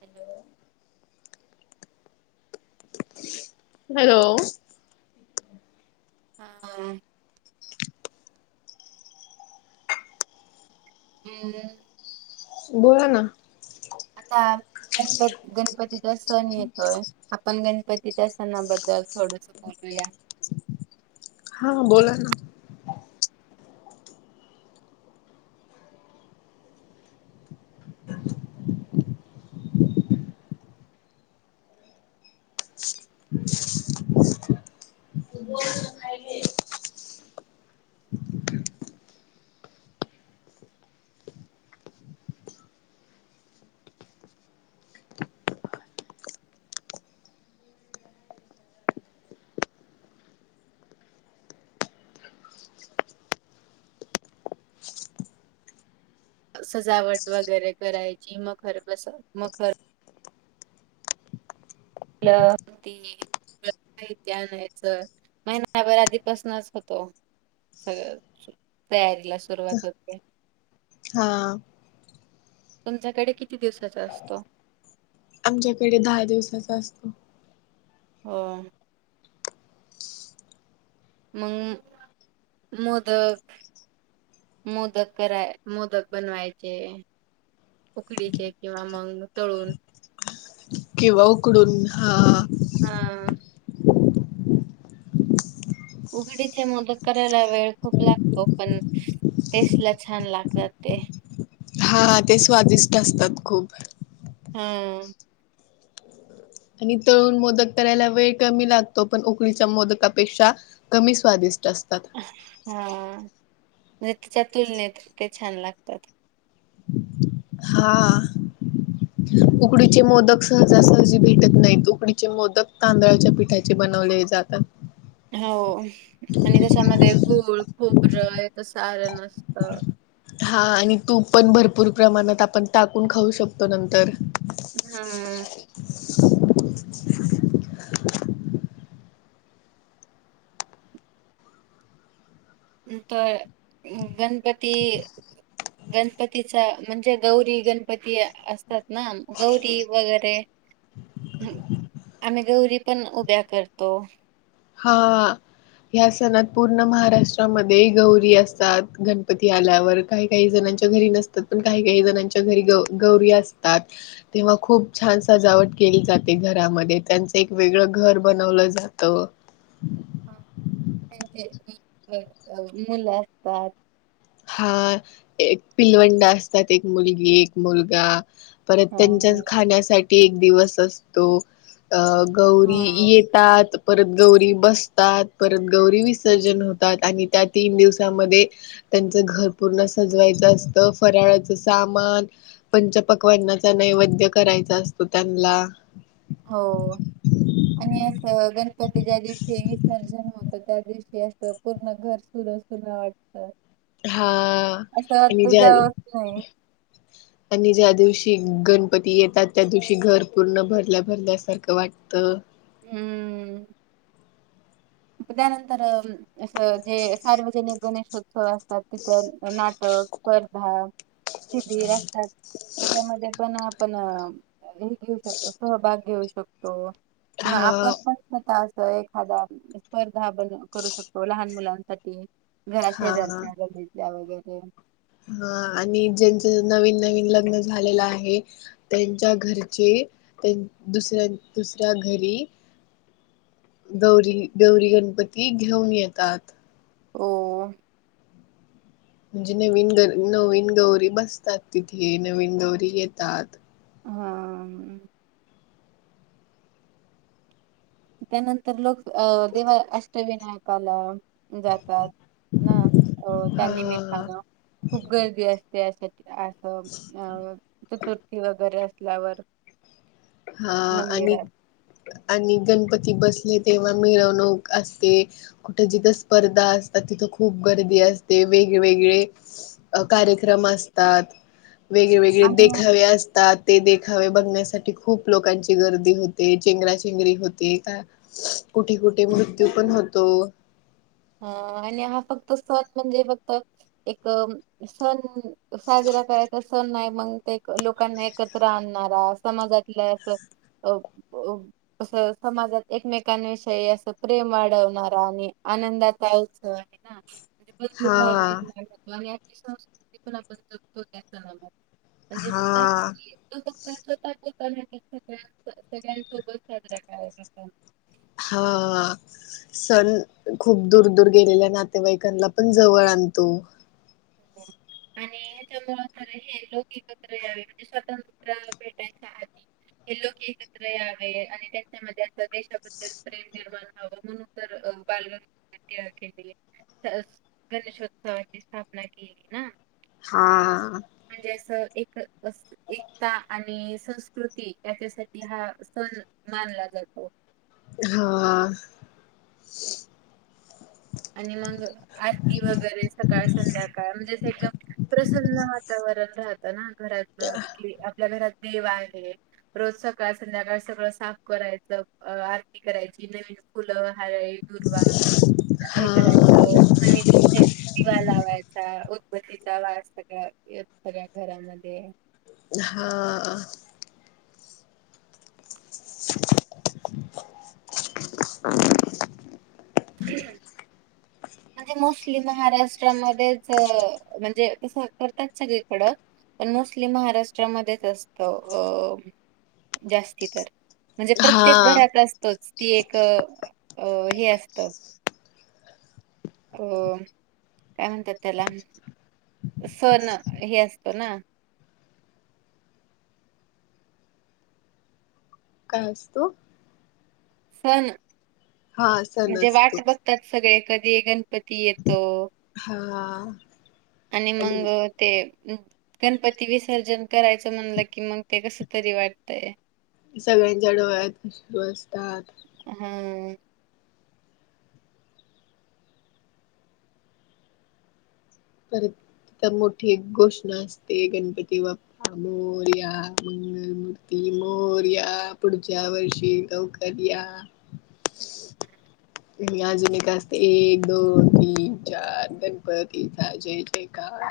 Hello. Hello. हा [unintelligible] आ [unintelligible] बोला ना. आता गण गणपतीचा सण येतोय. आपण गणपतीच्या सणाबद्दल थोडस बोलूया हा बोला ना. सजावट वगैरे करायची मखर कस मखर- ते [unintelligible] महिना भर आधीपासूनच होतो. सगळं तयारीला सुरुवात होते. हा. तुमच्याकडे किती दिवसाचा असतो? आमच्याकडे दहा दिवसाचा असतो. हो. मग मोदक मोदक करायचे मोदक बनवायचे. उकडीचे किंवा मग तळून. किंवा उकडून हा. हा. उघडीचे मोदक करायला वेळ खूप लागतो पण टेस्ट ला छान लागतात ते हा ते स्वादिष्ट असतात खूप हम्म आणि तळून मोदक करायला वेळ कमी लागतो पण उकळीच्या मोदकापेक्षा कमी स्वादिष्ट असतात हा म्हणजे तिच्या तुलनेत का छान लागतात हां उकडीचे मोदक सहजासहजी भेटत नाहीत उकडीचे मोदक तांदळाच्या पिठाचे ब नव जात [unintelligible] हो आणि त्याच्यामध्ये गूळ खोपरं तस सार नसत हा आणि तूप पण भरपूर प्रमाणात आपण टाकून खाऊ शकतो नंतर हा [unintelligible] तर गणपती गणपतीचा म्हणजे गौरी गणपती असतात ना गौरी वगैरे आम्ही गौरी पण उभ्या करतो हा या सणात पूर्ण महाराष्ट्रामध्ये गौरी असतात गणपती आल्यावर काही काही जण काहींच्या घरी नसतात पण काही काही जना च्या घरी गौरी असतात तेव्हा खूप छान सजावट केली जाते घरामध्ये त्यांचं एक वेगळं घर बनवलं जात मुलं असतात हा, एक पिलवंडा असतात एक मुलगी एक मुलगाऽ परत हा त्यांच्य अ,, गौरी हा येतात, परत गौरी बसतात परत गौरी विसर्जन होतात आणि त्या तीन दिवसामध्ये त्यांचं घर पूर्ण सजवायचं असतं, फराळाचं सामान पंच पकवाननाचा नैऽऽ नैवद्य करायचा असतो त्यांनला. हो,,, आणि असं गणपतीच्या दिवशी विसर्जन होतऽ त्या दिवशी अस पूर्ण घर सुन, सुन वाटतं. हा असं आणि वाटत ज्या जावऽच नाही. आणि ज्या दिवशी गणपती येतात त्या दिवशी घर पूर्ण भरल्या भरल्यासारखं वाटतं. हम्म त्यानंतर,, असं जे सार्वजनिकऽ गणेशोत्सव असतात तिथं नाटक, स्पर्धा, शिबिर असं असतात. त्याच्यामध्ये पण आपणऽ हे घेऊ शकतो सहभाग घेऊ शकतो. किंवा हा आपण पण होत असं एखादाऽऽ स्पर्धा ब करू शकतो, लहान मुलांसाठी घरा हा शेजारच्या गलीऽऽ ल्या वगैरे. हा आणि ज्यांच नवीन, नवीन लग्न झालेलं आहे त्यांच्या घरचेऽऽ दुस दुसऱ्या घरीऽ [unintelligible] [unintelligible] गौरी, गौरी गणपती घेऊन येतात. हो म्हणजे नवीन ग नवीन गौरी बसतात तिथे नवीन गौरी येतात. हा, त्यानंतर लोक, अं देवा अष्टविनायकालाऽऽ जातात, ना अ त्यां नीमीतान हा खूप गर्दी असते अशऽ असं अं चतुर्थी वगैरे असल्यावरऽऽ हा आणि, आणि गणपतीऽऽ ती बसले तेव्हा मिरवणूक असते, कुठे जिथं स्पर्धा असतात तिथं खूप गर्दी आऽऽ ते वेगवेगळे कार्यक्रम असतात. वेगळेवेेगळे आणि देखावे असतात, ते देखावे बघण्यासाठी खूप लोकांची गर्दी होते,, चेंगराचेंगरी होते. का कुठे कुठे मृत्यू पण होतो. हां, आणि हा फक्त सण म्हणजे फक्त एक सण साजरा करायचा अस सन नाही मग ते लोकांना एकत्र आणणारा समाजातलं असं अ अस समाजात एकमेकांविषयी अस प्रेम वाढवणारा, आणि आनंदा [unintelligible] [unintelligible] सगळ्यांसोबत हा हा साजरा करायचा सण. हा सण खूप दूर दूर गेलेल्या नातेवाईकांना पण जवळ आणतो. [inaudible] आणि ह्याच्यामुळ हे लोक ऐकत्र यावे, म्हणजे स्वतंत्र भेटायच्या आधी. हे लोक एकत्र यावे आणि त्याच्यामध्ये अस देशाबद्दल प्रेम निर्माण व्हावं. [unintelligible] [unintelligible] हां म्हणजे अस एक, एकता आणि संस्कृती याच्यासाठी हा सन मानला जातो. हा आणि मग आरती वगैरे सकाळ संध्याकाळ म्हणजे असं एकदम तना घरात इ कि आपल्या घरात देव आहे. रोज सकाळ संध्याकाळ सगळं साफ करायच. अ आरती करायची. नवीन फुलं हारळी दुर्वा हे हा. करायचं नवीन दिवा लावायचा उदबत्तीचा वास सगळ येत सगळ्या घरामध्ये. हा [inaudible] [inaudible] [inaudible] म्हणजे मोस्टली महाराष्ट्रामध्येच म्हणजे कसं करतात सगळीकडं. पण मोस्टली महाराष्ट्रामध्येच असत अ जास्ती तर. म्हणजे प्रत्येक हा घरात असतोच ती एक अ हे असत. हो काय म्हणतात त्याला. सण हे असतो ना. काय असतो? ह ना हा सण म्हणजे असतो वाट बघतात सगळे. कधी गणपती येतो. हा आणि मग ते गणपती विसर्जन करायचं म्हणलं कि मग ते कस तरी वाटतयं. सगळ्यांच्या डोळ्यात अश्रू असतात. हम्म करीत तिथ मोठी घोषणा असते. गणपती बाप्पा मोर्या मंगल मूर्ती मोरया. पुढच्या वर्षी गवकर या. [inaudible] आजून एक असत एक दोन तीन चार गणपतीचा हा जय जयकार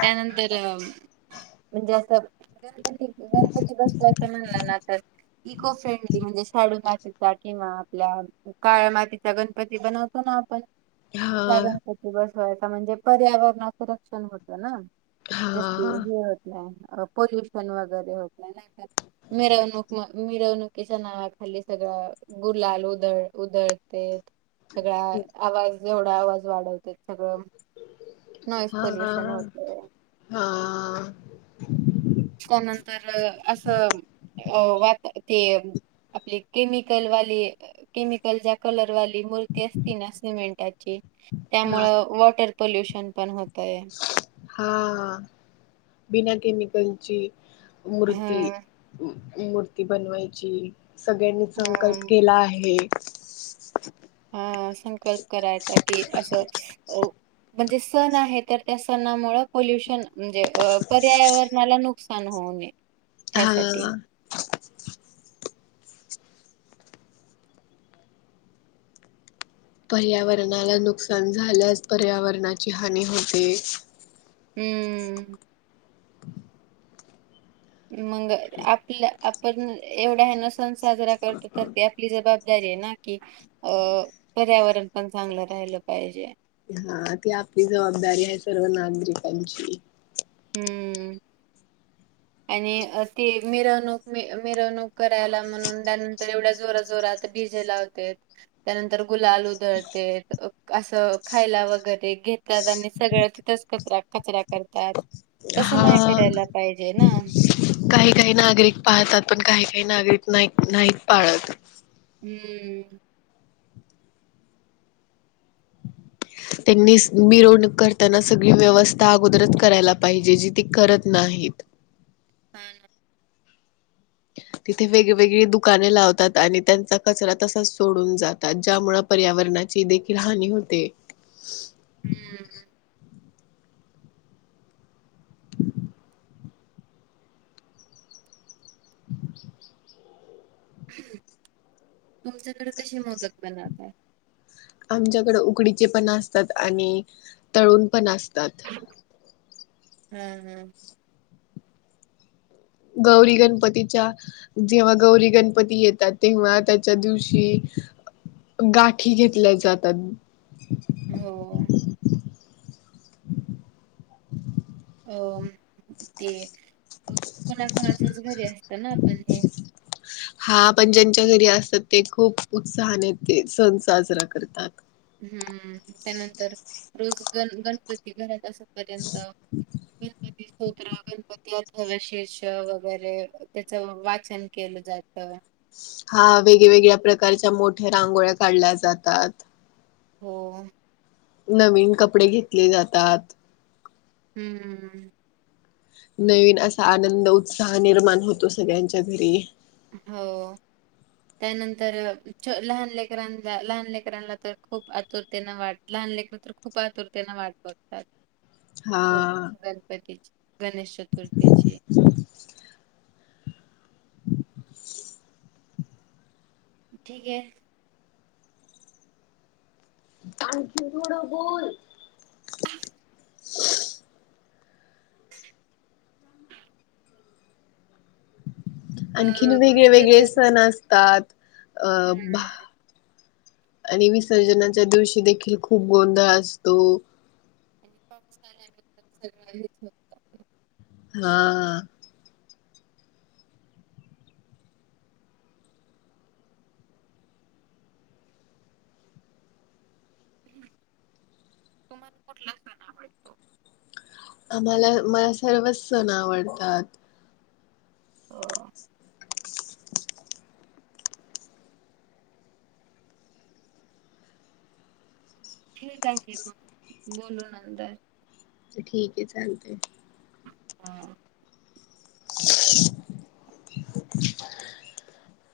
त्यानंतर अ म्हणजे असं गणपती, गणपती बसवायच म्हणलं ना तर इको फ्रेंडली, म्हणजे शाडू मातीचा किंवा आपल्या काळ्या मातीचा गणपती बनवतो ना आपण तसा हा गणपती बसवायचा म्हणजे पर्यावरणाचं रक्षण होत ना. हा जस हे होत नाही. पोल्युशन वगैरे होत नाही नाही काय मिरवणूक मिरवणुकीच्या नावाखाली सगळं गुलाल उधळ उधळते. सगळ आवाज एवढा आवाज वाढवते सगळं नॉइस पोल्युशन. हा होतय हा त्यानंतर अ, ह [unintelligible] केमिकलवाली, केमिकलच्या कलरवाली मूर्ती असती ना सिमेंटाची. त्यामुळ हा वॉटर पोल्युशन पण होत. हा बिना केमिकलची. मूर्ती हं मूर्ती बनवायची. सगळ्यांनी संकल्प हं केला आहे. हा संकल्प करायचा की असं. म्हणजे सण आहे तर त्या सणामुळे पोल्युशन, म्हणजे अ पर्यावरणाला नुकसान होऊ नय ह्यासाठी हा पर्यावरणाला नुकसान झाल्यास पर्यावरणाची हानी होते. हम्म मंग आपल्या आपण एवढा हे न सण साजरा करतो. तर ते आपली जबाबदारी की अ पर्यावरण पण चांगलं राहिलं पाहिजे. हा ती आपली जबाबदारी आहे सर्व नागरिकांची. हम्म आणि ती मिरवणूक, मिरवणूक करायला म्हणून त्यानंतर एवढ्या जोरा जोरात डीजे लावतेत त्यानंतर गुलाल उधळते अस खायला वगरै घेत त्या आनी सगळ तिथंच कचरा कचरा करतात. तसं नाय हा करायला पाहिजे ना. काही काही नागरिक पाळतात पण काही काही नागरिक नाही नाही पाळत. हम्म. त्यांनी मिरवणूक करताना सगळी व्यवस्था अगोदरच करायला पाहिजे जी ते करत नाहीत. हा ना तिथे वेगवेगळी दुकाने लावतात आणि त्यांचा कचरा तसाच सोडून जातात ज्यामुळे पर्यावरणा ची देखील हानी होते. हम्म. [inaudible] तुमच्याकडे कसे मोदक बनवतात. आमच्याकड उकडीचे पण असतात आणि तळुण पण असतात. हम्म हम्म. गौरी गणपतीच्या जेव्हा गौरी गणपती येतात तेव्हा त्याच्या दिवशी गाठी घेतल्या जातात. हो. अ ते कोणा कोणा चाच घरी असत ना आपण हे. हा पण ज्यांच्या घरी असतात ते खूप उत्साहाने ते सण साजरा करतात. हम्म त्यानंतर रोज गण गणपती घरात अस पर्यंत [unintelligible] गणपती अथर्वशीर्ष वगैरे त्याचं वाचन केलं जात. हा वेगवेेगळ्या प्रकारच्या मोठ्या रांगोळ्या काढल्या जातात. हो. नवीन कपडे घेतले जातात. हम्म हम्म हम्म. नवीन असा आनंद उत्साह निर्माण होतो सगळ्यांच्या घरी. हो. त्यानंतर च लहान लेकरां लहान लेकरांना तर खूप आतुरतेन वाट लेकरं तर खूप आतुरतेना वाट बघतात. हा हो गणपतीची गणेश चतुर्थीची. ठीके. आणखी थोडं बोल. अ आणखीन वेगळे विसर्जन वेगळे सण असतात. अ भा हम्म. आणि विसर्जनाच्या दिवशी देखील खूप गोंधळ असतो. [inaudible] हा. [unintelligible] आम्हाला मला सर्वच सण आवडतात. हो. ठीक हाय की मग बोलू नंतर. ठीके चालतय. हा. [unintelligible]